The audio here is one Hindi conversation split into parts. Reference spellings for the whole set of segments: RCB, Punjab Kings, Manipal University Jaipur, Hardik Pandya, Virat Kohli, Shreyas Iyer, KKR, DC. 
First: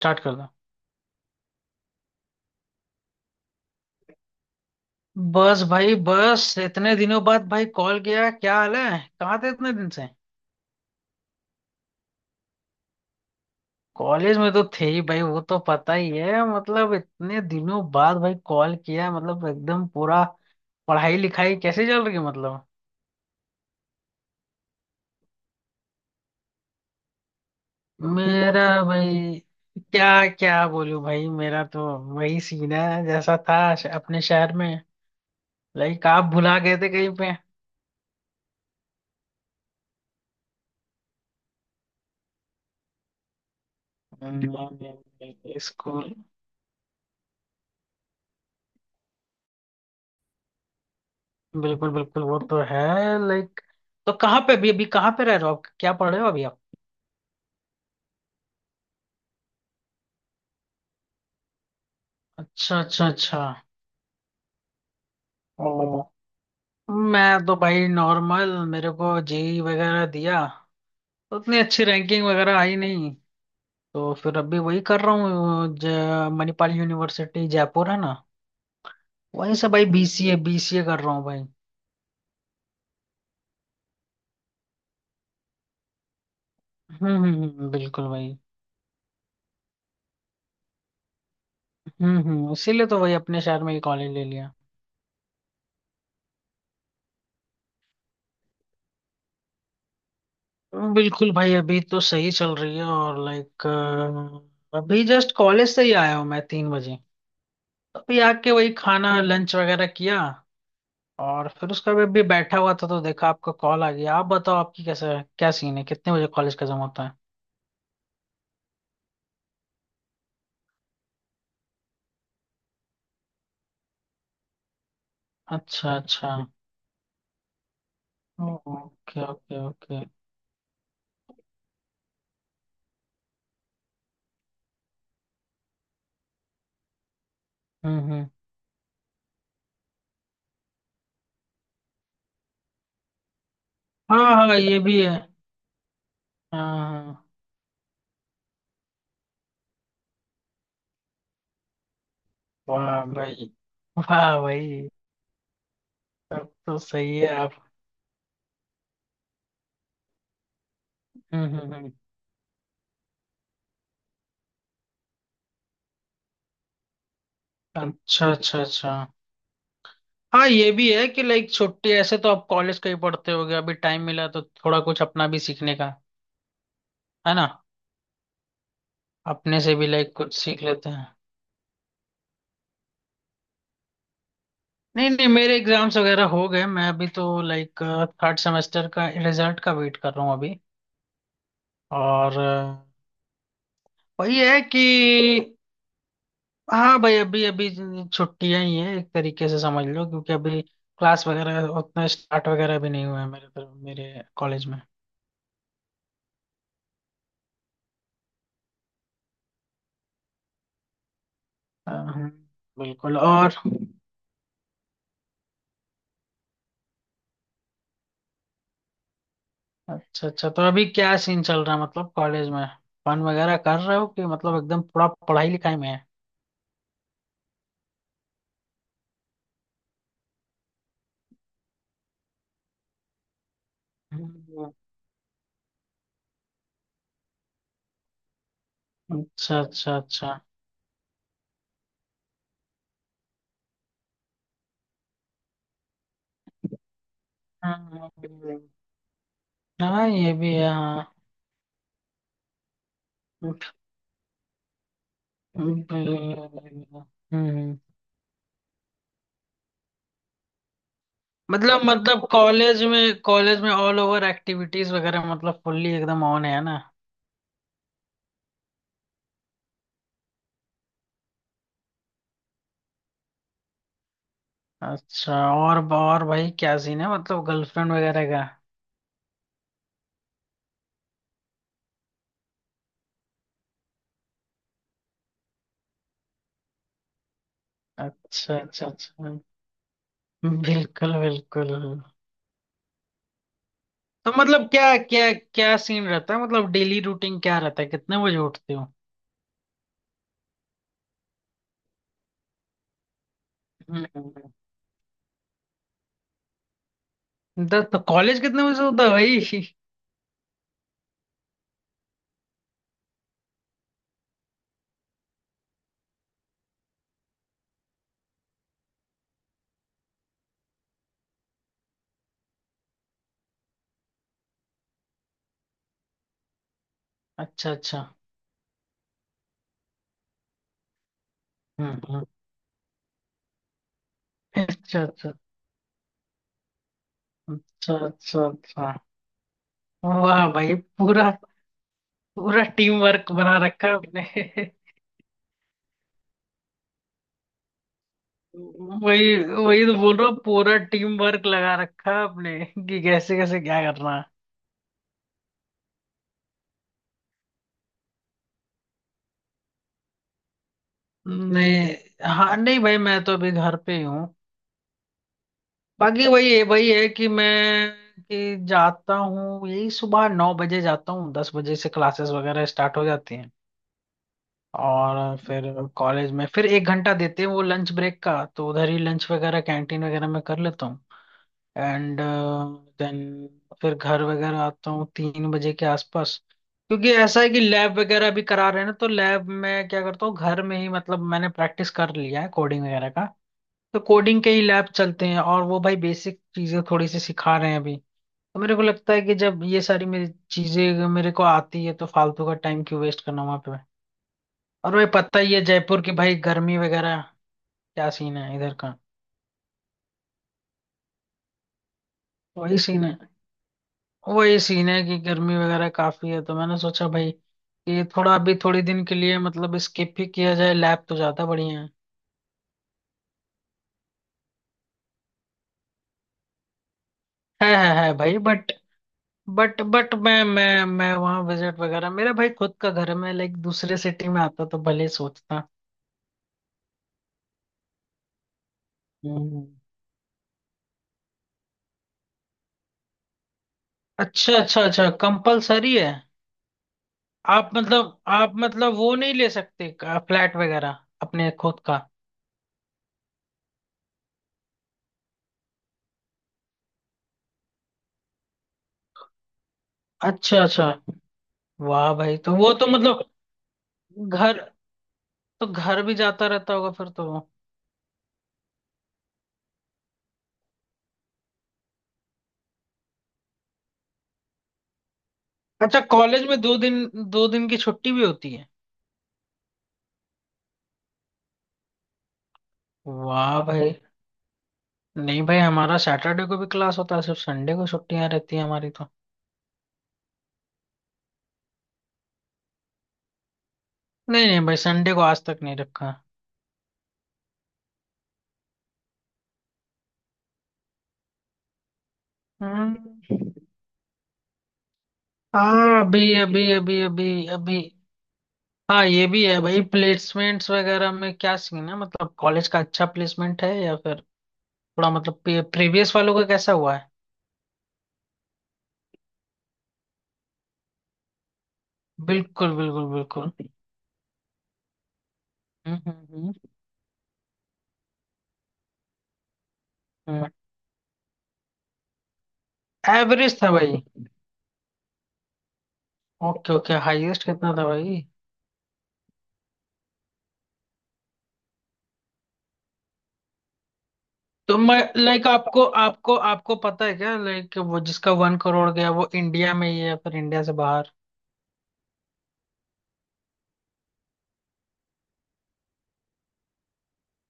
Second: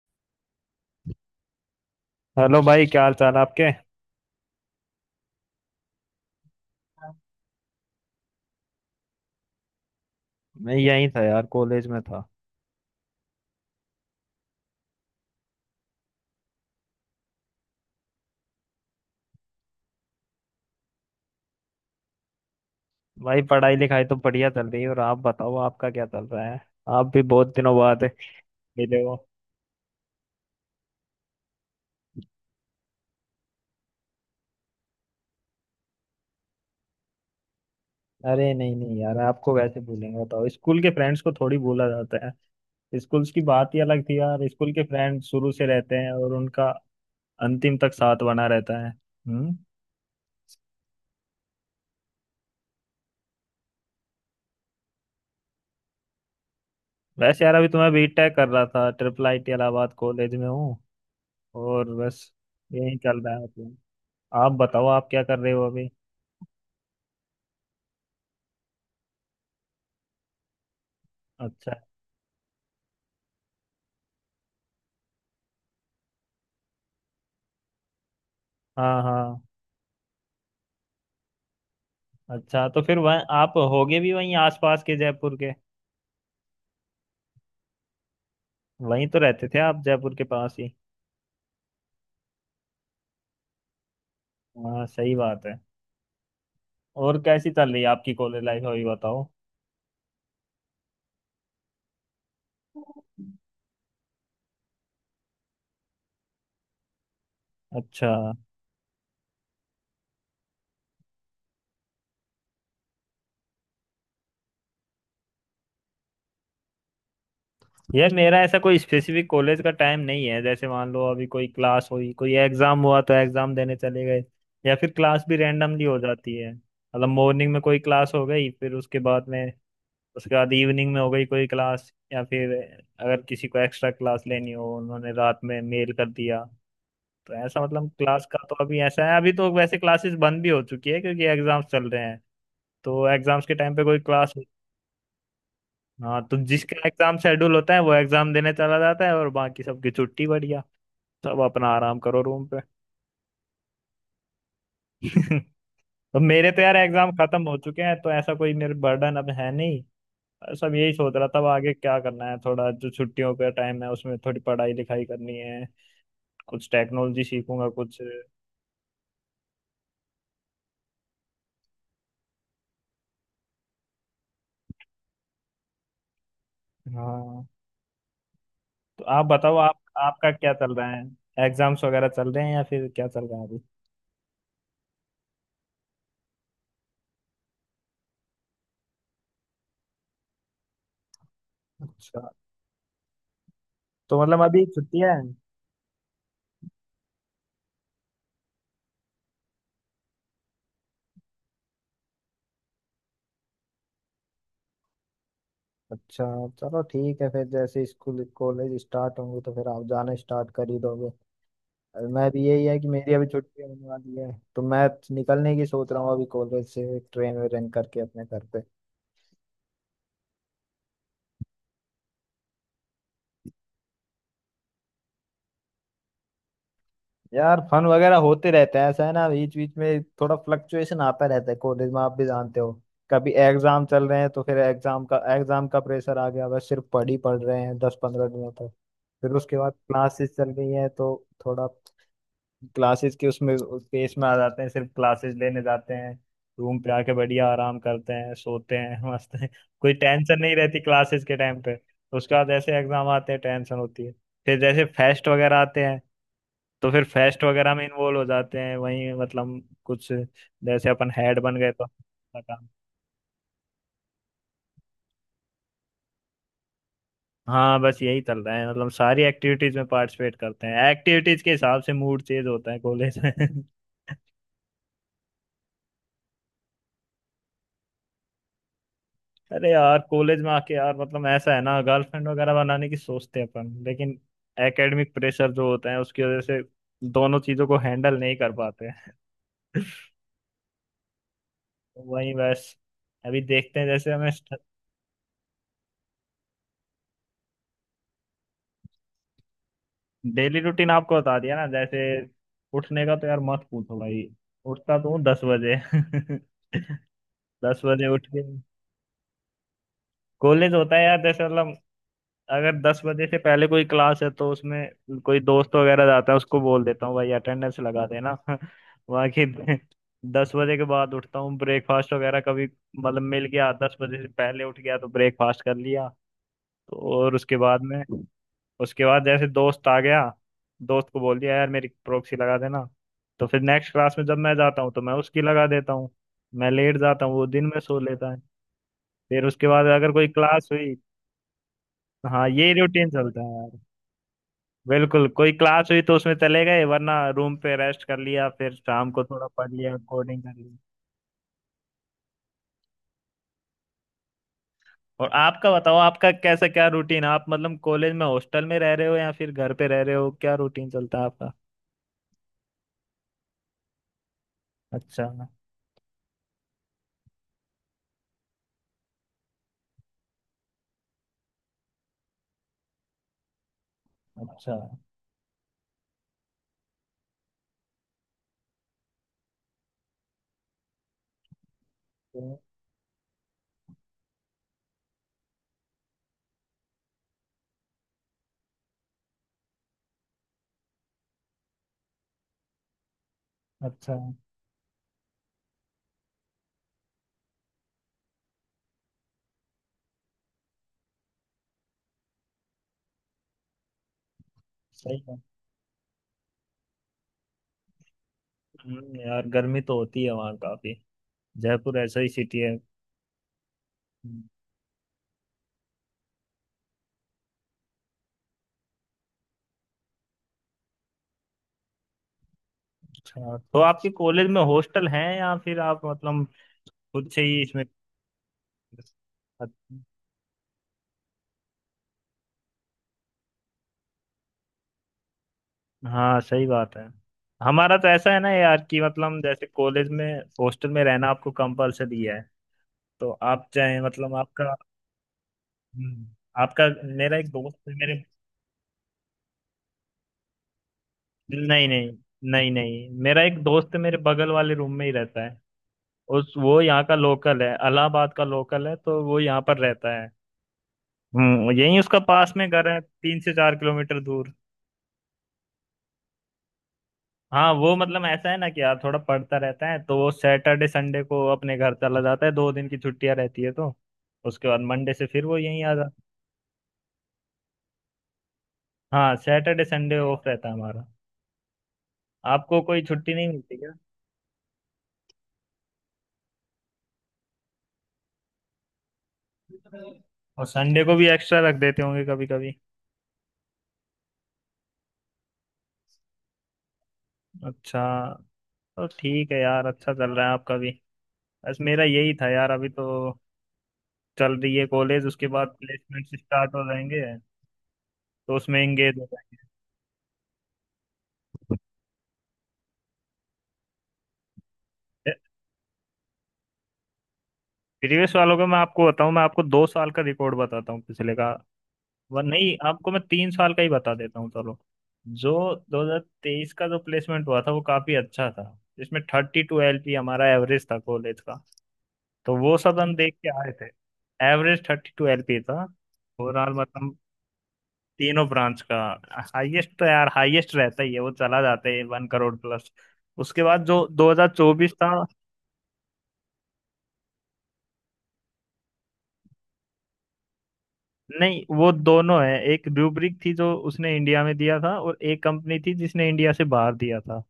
स्टार्ट कर दो। हेलो भाई, क्या हाल चाल आपके। बस भाई बस इतने दिनों बाद भाई कॉल किया, क्या हाल है? कहाँ थे इतने दिन से? मैं यहीं था यार, कॉलेज में था। कॉलेज में तो थे ही भाई, वो तो पता ही है। मतलब इतने दिनों बाद भाई कॉल किया मतलब एकदम पूरा पढ़ाई लिखाई कैसे चल रही है मतलब? भाई पढ़ाई लिखाई तो बढ़िया चल रही है। और आप बताओ, आपका क्या चल रहा है। आप भी बहुत दिनों बाद मेरा मिले हो। भाई क्या क्या बोलूं भाई? मेरा तो वही सीन है जैसा था अपने शहर में। लाइक आप भुला गए थे कहीं पे? अरे नहीं नहीं यार, आपको वैसे भूलेंगे? बताओ, स्कूल के फ्रेंड्स को थोड़ी भूला जाता है। स्कूल्स की बात ही अलग थी यार, स्कूल के फ्रेंड शुरू से रहते स्कूल। हैं और उनका अंतिम तक साथ बना रहता है। हम्म। बिल्कुल बिल्कुल, वो तो है। लाइक, तो कहाँ पे अभी अभी कहाँ पे रह रहे हो आप? क्या पढ़ रहे हो अभी आप? वैसे यार, अभी तो मैं बीटेक कर रहा था, triple I T Allahabad college में हूँ। और बस अच्छा यही अच्छा चल रहा अच्छा। है मतलब। आप बताओ, आप क्या कर रहे हो अभी। ओ, मैं तो भाई नॉर्मल, मेरे को जेई वगैरह दिया, उतनी अच्छा। अच्छी रैंकिंग वगैरह आई नहीं। तो फिर अभी वही कर रहा हूँ। मणिपाल यूनिवर्सिटी जयपुर है ना, हाँ हाँ। वहीं से भाई बीसीए बीसीए कर रहा हूँ भाई। अच्छा तो फिर वह आप होगे भी वहीं आसपास के, जयपुर के। बिल्कुल भाई। वहीं तो रहते थे आप, जयपुर के पास ही। हम्म, इसीलिए तो वही अपने शहर में ही कॉलेज ले लिया। हाँ सही बात है। और कैसी चल रही है आपकी कॉलेज लाइफ, अभी बताओ। बिल्कुल भाई, अभी तो सही चल रही है। और लाइक, अभी जस्ट कॉलेज से ही आया हूँ मैं 3 बजे। अच्छा। अभी आके वही खाना लंच वगैरह किया और फिर उसका भी अभी बैठा हुआ था तो देखा आपका कॉल आ गया। आप बताओ आपकी कैसा क्या सीन है? कितने बजे कॉलेज खत्म होता है? यार मेरा ऐसा कोई स्पेसिफिक कॉलेज का टाइम नहीं है। जैसे मान लो, अभी कोई क्लास हुई, कोई एग्जाम हुआ तो एग्जाम देने चले गए। या फिर क्लास भी रैंडमली अच्छा हो जाती अच्छा। है, मतलब मॉर्निंग में कोई क्लास हो गई, फिर उसके ओके बाद में ओके ओके। उसके बाद इवनिंग में हो गई कोई क्लास। या फिर अगर किसी को एक्स्ट्रा क्लास लेनी हो, उन्होंने रात में मेल कर दिया। तो ऐसा मतलब, क्लास हम्म। का तो अभी ऐसा है, अभी तो वैसे क्लासेस बंद भी हो चुकी है क्योंकि एग्जाम्स चल रहे हैं। तो एग्जाम्स के टाइम पे कोई क्लास। हाँ हाँ ये भी है, हाँ। हाँ, तो जिसका एग्जाम हाँ। शेड्यूल होता है वो एग्जाम देने चला जाता है, और बाकी सबकी छुट्टी बढ़िया। सब अपना आराम करो रूम पे। वाह भाई। वाह भाई। तो मेरे तब तो यार तो एग्जाम सही है खत्म आप। हो चुके हैं, तो ऐसा कोई मेरे बर्डन अब है नहीं। सब यही सोच रहा था, अब हम्म आगे हम्म हम्म। क्या करना है। थोड़ा जो छुट्टियों का टाइम है उसमें थोड़ी पढ़ाई लिखाई करनी है, कुछ टेक्नोलॉजी सीखूंगा कुछ। अच्छा अच्छा अच्छा। हाँ ये भी है कि लाइक, छुट्टी ऐसे तो आप कॉलेज का ही पढ़ते होगे, अभी टाइम मिला तो थोड़ा कुछ अपना भी सीखने का, है ना? हाँ, तो आप बताओ, अपने से आप भी लाइक आपका कुछ क्या सीख चल रहा लेते है। हैं। एग्जाम्स वगैरह चल रहे हैं या फिर क्या चल रहा है अभी। नहीं नहीं, मेरे एग्जाम्स वगैरह हो गए। मैं अभी तो लाइक, थर्ड सेमेस्टर का रिजल्ट का वेट कर रहा हूँ अभी। अच्छा, और तो वही मतलब है अभी कि छुट्टियां हैं। हाँ भाई, अभी अभी छुट्टियां ही है एक तरीके से समझ लो, क्योंकि अभी क्लास वगैरह उतना स्टार्ट वगैरह भी नहीं हुआ है मेरे तरफ मेरे कॉलेज में। अच्छा, चलो ठीक है। फिर जैसे स्कूल कॉलेज स्टार्ट होंगे तो फिर आप जाना स्टार्ट कर ही दोगे। अ, और हम्म, मैं भी यही है कि मेरी बिल्कुल। अभी और, छुट्टी होने वाली है, तो मैं निकलने की सोच रहा हूँ, अभी कॉलेज से ट्रेन वेन करके अपने घर पे। अच्छा अच्छा, तो अभी क्या सीन चल रहा है मतलब कॉलेज में? फन वगैरह कर रहे हो कि मतलब एकदम पूरा पढ़ाई लिखाई में है? यार फन वगैरह होते रहते हैं, ऐसा है ना, बीच बीच में थोड़ा फ्लक्चुएशन आता रहता है कॉलेज में, आप भी जानते हो। कभी एग्जाम चल रहे हैं तो फिर हम्म, एग्जाम का प्रेशर आ गया, बस सिर्फ पढ़ ही पढ़ रहे हैं 10-15 दिनों तक। फिर उसके अच्छा बाद अच्छा अच्छा। क्लासेस चल रही है तो थोड़ा क्लासेस के उसमें पेस में आ जाते हैं, सिर्फ क्लासेस लेने जाते हैं, रूम पे आके बढ़िया आराम हम्म, करते हैं, सोते हैं। मस्त हैं, कोई हाँ ये टेंशन भी नहीं है रहती हाँ। क्लासेस के टाइम पे। उसके बाद ऐसे एग्जाम आते हैं, टेंशन होती है। फिर जैसे फेस्ट वगैरह आते हैं तो फिर फेस्ट वगैरह हम्म। में इन्वॉल्व हो जाते हैं, वहीं मतलब कुछ, जैसे अपन हेड बन गए मतलब तो मतलब अपना काम। कॉलेज में, कॉलेज में ऑल ओवर एक्टिविटीज वगैरह मतलब फुल्ली एकदम ऑन है ना? हाँ बस यही चल रहा है, मतलब सारी एक्टिविटीज में पार्टिसिपेट करते हैं, एक्टिविटीज के हिसाब से मूड चेंज होता है कॉलेज में। अच्छा, और भाई क्या सीन है मतलब गर्लफ्रेंड वगैरह का? अरे यार, कॉलेज में आके यार मतलब ऐसा है ना, गर्लफ्रेंड वगैरह बनाने की सोचते हैं अपन, लेकिन एकेडमिक प्रेशर जो होता है उसकी वजह से दोनों चीजों को हैंडल नहीं कर अच्छा अच्छा पाते। अच्छा। बिल्कुल बिल्कुल। वही बस, अभी देखते हैं जैसे हमें। तो मतलब क्या क्या क्या सीन रहता है? मतलब डेली रूटीन क्या रहता है? कितने बजे उठते हो? डेली रूटीन आपको बता दिया ना जैसे। उठने का तो यार मत पूछो भाई। हम्म। उठता तो हूँ 10 बजे। दस तो बजे उठ कॉलेज के कितने बजे से होता है भाई? कॉलेज होता है यार। जैसे मतलब अगर 10 बजे से पहले कोई क्लास है तो उसमें कोई दोस्त वगैरह जाता है, उसको बोल देता हूँ भाई अटेंडेंस लगा देना। बाकी 10 बजे के बाद उठता हूँ, ब्रेकफास्ट वगैरह कभी, मतलब मिल गया 10 बजे से पहले उठ गया तो ब्रेकफास्ट कर लिया। तो। और उसके अच्छा बाद में अच्छा। उसके बाद जैसे दोस्त आ गया, दोस्त को बोल दिया यार मेरी हम्म हम्म। प्रॉक्सी लगा देना। तो फिर नेक्स्ट क्लास में जब मैं जाता हूँ अच्छा तो मैं अच्छा उसकी लगा देता हूँ। मैं लेट जाता हूँ, वो दिन में अच्छा। सो लेता है। अच्छा अच्छा। फिर उसके बाद अगर कोई वाह क्लास भाई, हुई। पूरा हाँ, पूरा ये टीम रूटीन वर्क चलता है बना यार। रखा है आपने। बिल्कुल, कोई क्लास हुई तो उसमें चले गए, वरना रूम पे रेस्ट कर लिया, फिर शाम को वही थोड़ा पढ़ वही तो लिया, बोल रहा हूँ, कोडिंग कर पूरा ली। टीम वर्क लगा रखा है आपने कि कैसे कैसे क्या करना है। और आपका बताओ, आपका कैसा क्या रूटीन, आप मतलब कॉलेज में हॉस्टल में रह रहे हो या फिर घर पे रह रहे हो, क्या रूटीन चलता है आपका। नहीं हाँ, नहीं भाई मैं तो अभी घर पे ही हूँ। अच्छा। बाकी वही है कि मैं, कि जाता हूँ यही सुबह 9 बजे, जाता हूँ 10 बजे से क्लासेस वगैरह स्टार्ट हो जाती हैं। अच्छा। और फिर कॉलेज में फिर 1 घंटा देते हैं वो लंच ब्रेक का, तो उधर ही लंच वगैरह कैंटीन वगैरह में कर लेता हूँ। एंड तो- देन फिर घर वगैरह आता हूँ 3 बजे के आसपास, क्योंकि ऐसा है कि लैब वगैरह भी करा रहे हैं ना, तो लैब में क्या करता हूँ, घर में ही मतलब मैंने प्रैक्टिस कर लिया है कोडिंग वगैरह का। तो अच्छा। कोडिंग के ही लैब चलते हैं, और वो भाई बेसिक चीजें थोड़ी सी सिखा रहे हैं अभी। तो मेरे को लगता है कि जब ये सारी मेरी चीजें मेरे को आती है तो फालतू का टाइम क्यों वेस्ट करना वहां पे। और भाई सही। पता ही है जयपुर की भाई गर्मी वगैरह, क्या सीन है इधर का? यार गर्मी तो होती है वहाँ काफी, जयपुर ऐसा ही सिटी है। वही सीन है। वही सीन है कि गर्मी वगैरह काफी है, तो मैंने सोचा भाई कि थोड़ा अभी थोड़ी दिन के लिए मतलब स्किप ही किया जाए लैब, तो ज्यादा बढ़िया। अच्छा, तो आपके कॉलेज में हॉस्टल हैं या फिर आप मतलब खुद से ही है इसमें। है है है भाई, बट अच्छा, मैं वहाँ विजिट वगैरह, मेरा भाई खुद का घर है। मैं लाइक दूसरे सिटी में आता तो भले सोचता। हाँ सही बात है। हमारा तो ऐसा है ना यार कि मतलब जैसे हम्म। कॉलेज में हॉस्टल में रहना आपको कंपलसरी है। तो आप चाहे मतलब अच्छा आपका। अच्छा अच्छा, कंपलसरी है? हम्म, आपका, मेरा एक आप दोस्त है मतलब, मेरे। आप मतलब वो नहीं ले सकते फ्लैट वगैरह अपने खुद नहीं का? नहीं। नहीं नहीं, मेरा एक दोस्त है मेरे बगल वाले रूम में ही रहता है। उस वो यहाँ का लोकल है, इलाहाबाद का लोकल है, तो वो यहाँ पर रहता है। अच्छा अच्छा। हम्म, यही वाह उसका भाई, पास तो में वो तो घर है, मतलब 3 से 4 किलोमीटर दूर। घर, तो घर भी जाता रहता होगा फिर तो वो। हाँ वो मतलब ऐसा है ना कि यार थोड़ा पढ़ता रहता है, तो वो सैटरडे संडे को अपने घर चला जाता है, 2 दिन की छुट्टियां रहती है तो उसके बाद मंडे से फिर वो यहीं आ अच्छा, जाता। कॉलेज में दो दिन की छुट्टी भी होती है? हाँ, सैटरडे संडे ऑफ रहता है हमारा। आपको कोई छुट्टी नहीं वाह मिलती क्या। भाई। नहीं भाई, हमारा सैटरडे को भी क्लास होता है, सिर्फ संडे को छुट्टियां रहती है हमारी तो। और संडे को भी एक्स्ट्रा रख देते होंगे कभी कभी। नहीं नहीं भाई, संडे को आज तक नहीं रखा। अच्छा, तो ठीक है यार, अच्छा चल रहा है आपका भी। बस मेरा यही था यार। अभी तो हम्म। चल रही है कॉलेज, उसके बाद हाँ अभी प्लेसमेंट अभी स्टार्ट हो अभी जाएंगे अभी अभी तो उसमें हाँ एंगेज हो ये भी है भाई। प्लेसमेंट्स वगैरह में क्या जाएंगे। सीन है, मतलब कॉलेज का अच्छा प्लेसमेंट है या फिर थोड़ा मतलब, प्रीवियस वालों का कैसा हुआ है? प्रीवियस वालों का मैं आपको बताऊं, मैं आपको 2 साल का रिकॉर्ड बताता हूँ पिछले का। वह नहीं, बिल्कुल आपको बिल्कुल मैं तीन बिल्कुल। साल का ही बता देता हूँ चलो। जो हम्म। 2023 का जो प्लेसमेंट हुआ था वो काफी अच्छा था, जिसमें 32 LP हमारा एवरेज था कॉलेज का। तो वो सब हम देख के एवरेज था आए थे। भाई? एवरेज 32 LP था ओके ओवरऑल, ओके, मतलब हाईएस्ट कितना था भाई? तीनों ब्रांच का। हाईएस्ट तो यार हाईएस्ट रहता ही है, वो चला जाता है 1 करोड़ प्लस। उसके बाद जो तो 2024 मैं था। लाइक, आपको आपको आपको पता है क्या लाइक वो जिसका 1 करोड़ गया वो इंडिया में ही है या फिर इंडिया से बाहर? नहीं, वो दोनों है, एक रूब्रिक थी जो उसने इंडिया में दिया था और एक कंपनी थी जिसने इंडिया से बाहर दिया था।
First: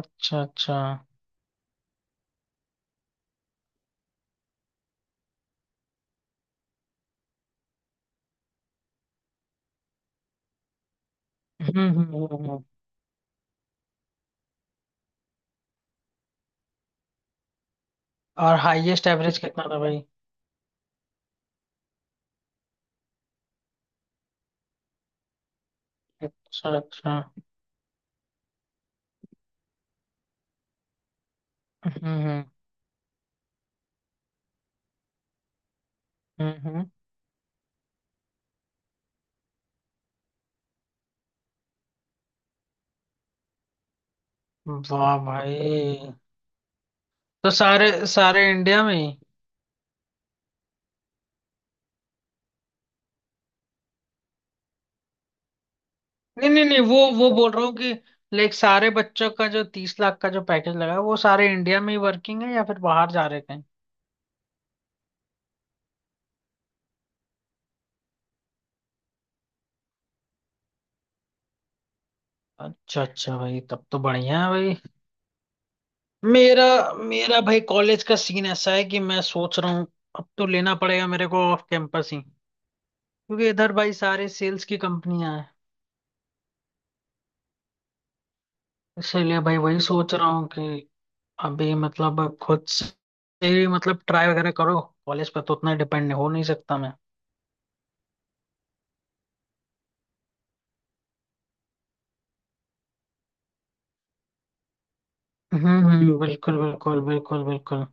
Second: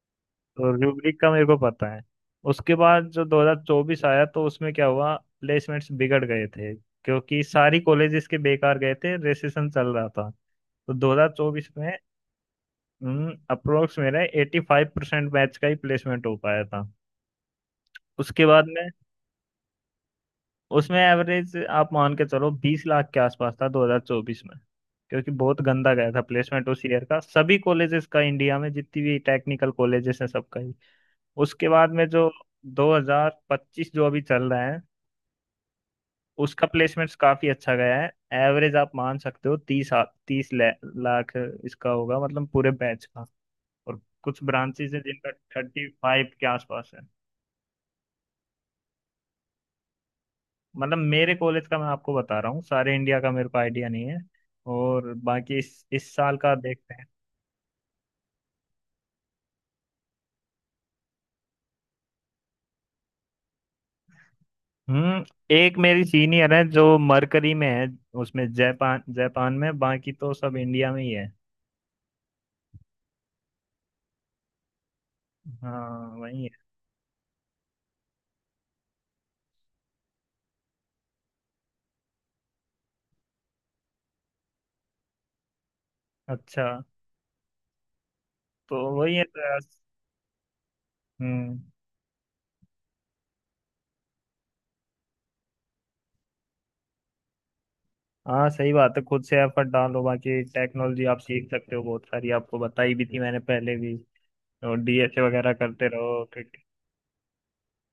अच्छा तो अच्छा। रूब्रिक का मेरे को पता है। उसके बाद जो 2024 आया तो उसमें क्या हुआ, प्लेसमेंट्स बिगड़ गए थे क्योंकि सारी कॉलेजेस के बेकार गए थे, रिसेशन चल रहा था। तो 2024 हम्म में हम्म हम्म, हम्म। अप्रोक्स मेरे 85% बैच का ही प्लेसमेंट हो पाया था। उसके और बाद में हाईएस्ट एवरेज कितना था भाई? उसमें एवरेज आप मान के चलो 20 लाख के आसपास था 2024 में, क्योंकि बहुत गंदा गया था प्लेसमेंट अच्छा उस ईयर अच्छा। का, सभी कॉलेजेस का, इंडिया में जितनी भी टेक्निकल कॉलेजेस हैं सबका ही। उसके बाद में हम्म जो हम्म 2025 जो अभी चल रहा है, उसका हम्म, प्लेसमेंट्स काफी अच्छा गया है। एवरेज आप मान सकते हो तीस तीस लाख इसका होगा, मतलब पूरे बैच का। और कुछ ब्रांचेस हैं वाह जिनका थर्टी भाई, फाइव के आसपास है। तो सारे सारे इंडिया में ही? मतलब मेरे कॉलेज का मैं आपको बता रहा हूँ, सारे इंडिया का मेरे को आइडिया नहीं है। और बाकी इस साल नहीं का नहीं नहीं, देखते वो हैं। वो बोल रहा हूँ कि लाइक, सारे बच्चों का जो 30 लाख का जो पैकेज लगा है वो सारे इंडिया में ही वर्किंग है या फिर बाहर जा रहे कहीं? हम्म। एक मेरी सीनियर है जो मरकरी में है, उसमें जापान, जापान में। बाकी तो सब इंडिया में ही है। अच्छा अच्छा भाई, तब तो बढ़िया है भाई। हाँ वही है। मेरा मेरा भाई कॉलेज का सीन ऐसा है कि मैं सोच रहा हूँ अब तो लेना पड़ेगा मेरे को ऑफ कैंपस ही, क्योंकि इधर भाई सारे सेल्स की कंपनियां हैं। अच्छा, तो वही है इसीलिए तो भाई यार। वही सोच रहा हूँ कि हम्म। अभी मतलब खुद से ही, मतलब ट्राई वगैरह करो, कॉलेज पर तो उतना डिपेंड हो नहीं सकता मैं। हाँ सही बात है, खुद से एफर्ट डालो, बाकी टेक्नोलॉजी आप सीख सकते हो बहुत सारी, आपको बताई भी थी मैंने पहले भी। और डीएसए वगैरह करते रहो। बिल्कुल बिल्कुल बिल्कुल बिल्कुल।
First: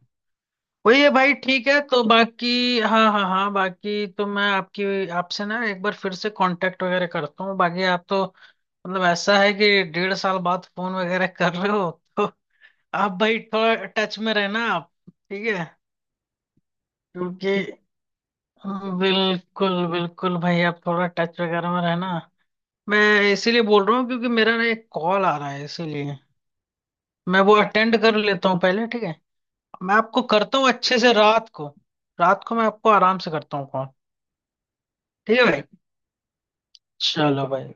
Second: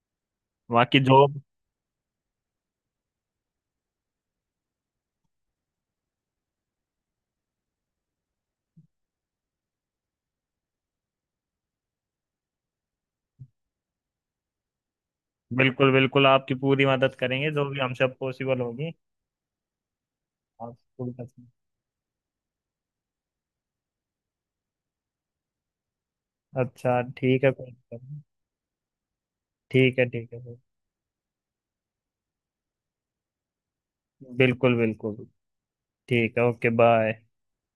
बाकी वही है भाई। जॉब। ठीक है तो बाकी, हाँ हाँ हाँ, बाकी तो मैं आपकी, आपसे ना एक बार फिर से कांटेक्ट वगैरह करता हूँ। बाकी आप तो, मतलब ऐसा है कि 1.5 साल बाद फोन वगैरह कर रहे हो। तो आप भाई थोड़ा टच में रहना आप, ठीक है? बिल्कुल बिल्कुल, आपकी पूरी मदद करेंगे क्योंकि, जो भी हमसे पॉसिबल होगी। बिल्कुल बिल्कुल भाई आप आप थोड़ा स्कूल का। टच वगैरह में रहना। मैं इसीलिए बोल रहा हूँ क्योंकि मेरा ना एक कॉल आ रहा है, इसीलिए अच्छा मैं ठीक है, वो कोई अटेंड दिक्कत कर नहीं। लेता हूँ पहले, ठीक है? मैं ठीक है आपको ठीक है। करता हूँ अच्छे से रात को। रात को मैं आपको आराम से करता हूँ कॉल। बिल्कुल बिल्कुल। ठीक है भाई। ठीक है, ओके, बाय। चलो भाई।